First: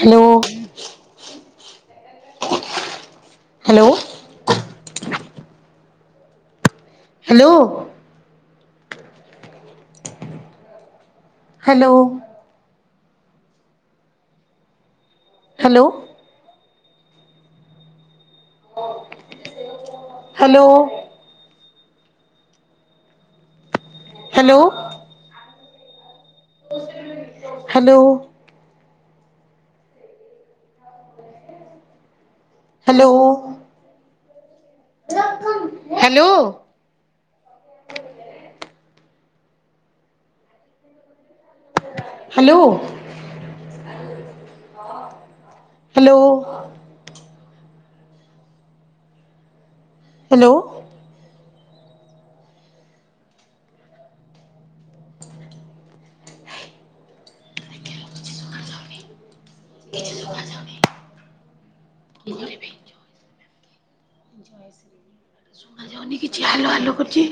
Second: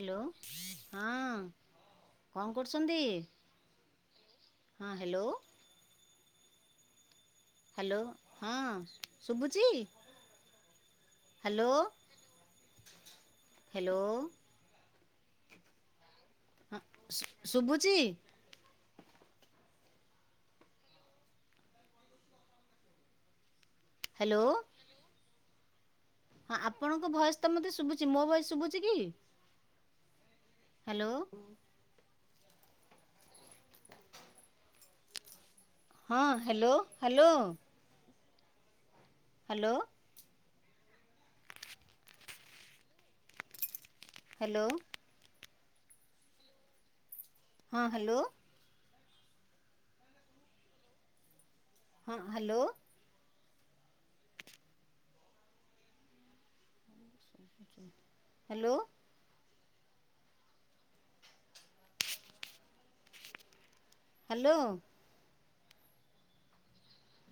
Hello hello ହଁ କଣ କରୁ ଅଛନ୍ତି? ହ୍ୟାଲୋ [inaudible] ହଁ ହେଲୋ। ହାଲୋ। ହ୍ୟାଲୋ ହଁ ଶୁବୁଚି [inaudible] ହାଲୋ। [inaudible] ହାଲୋ। ହାଲୋ। ହଁ ସୁ ସୁବୁଚି [inaudible] ହାଲୋ। ହାଲୋ। ହଁ ଆପଣଙ୍କ ଭଏସ୍ ତ ମୋତେ ହ୍ୟାଲୋ ହ୍ୟାଲୋ ଶୁଭୁଛି, ମୋ ଭଏସ୍ ଶୁଭୁଛି କି? ହ୍ୟାଲୋ। ହ୍ୟାଲୋ। [unintelligible] ହଁ hello hello. Hello. Hello. Hello ହଁ। ହ୍ୟାଲୋ। ହଁ ହ୍ୟାଲୋ। ହ୍ୟାଲୋ। ହଁ ହ୍ୟାଲୋ। ହ୍ୟାଲୋ। କିଛି ସୁଭା ଯାଉନି, କି କରିବି? ହ୍ୟାଲୋ। ଶୁଭା ଯାଉନି କିଛି ହାଲୋ ହାଲୋ କରୁଚି,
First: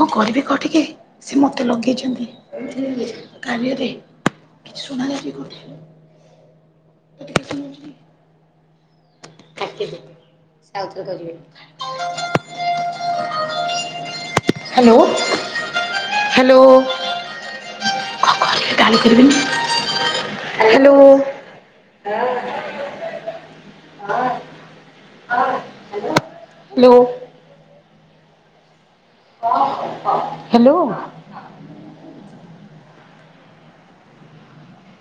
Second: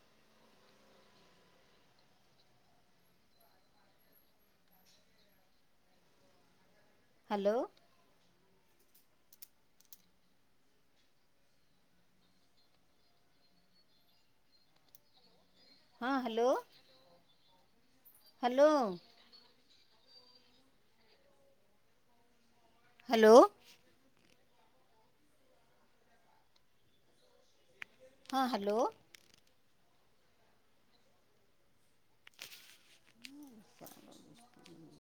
କଣ କରିବି କହ ଟିକେ? ସିଏ ମୋତେ ଲଗେଇଛନ୍ତି କାରିଆରେ କିଛି ଶୁଣାଯାଉନି ମୋତେ। ହ୍ୟାଲୋ। କାଟି ଦେ ସେ ଆଉ ଥରେ କରିବେ ହ୍ୟାଲୋ ହଁ, ହ୍ୟାଲୋ। ହ୍ୟାଲୋ କଣ କରିବି ଡାଏଲ କରିବିନି। ହ୍ୟାଲୋ। ହ୍ୟାଲୋ। ହ୍ୟାଲୋ। ହଁ ହ୍ୟାଲୋ। ହ୍ୟାଲୋ। ଆ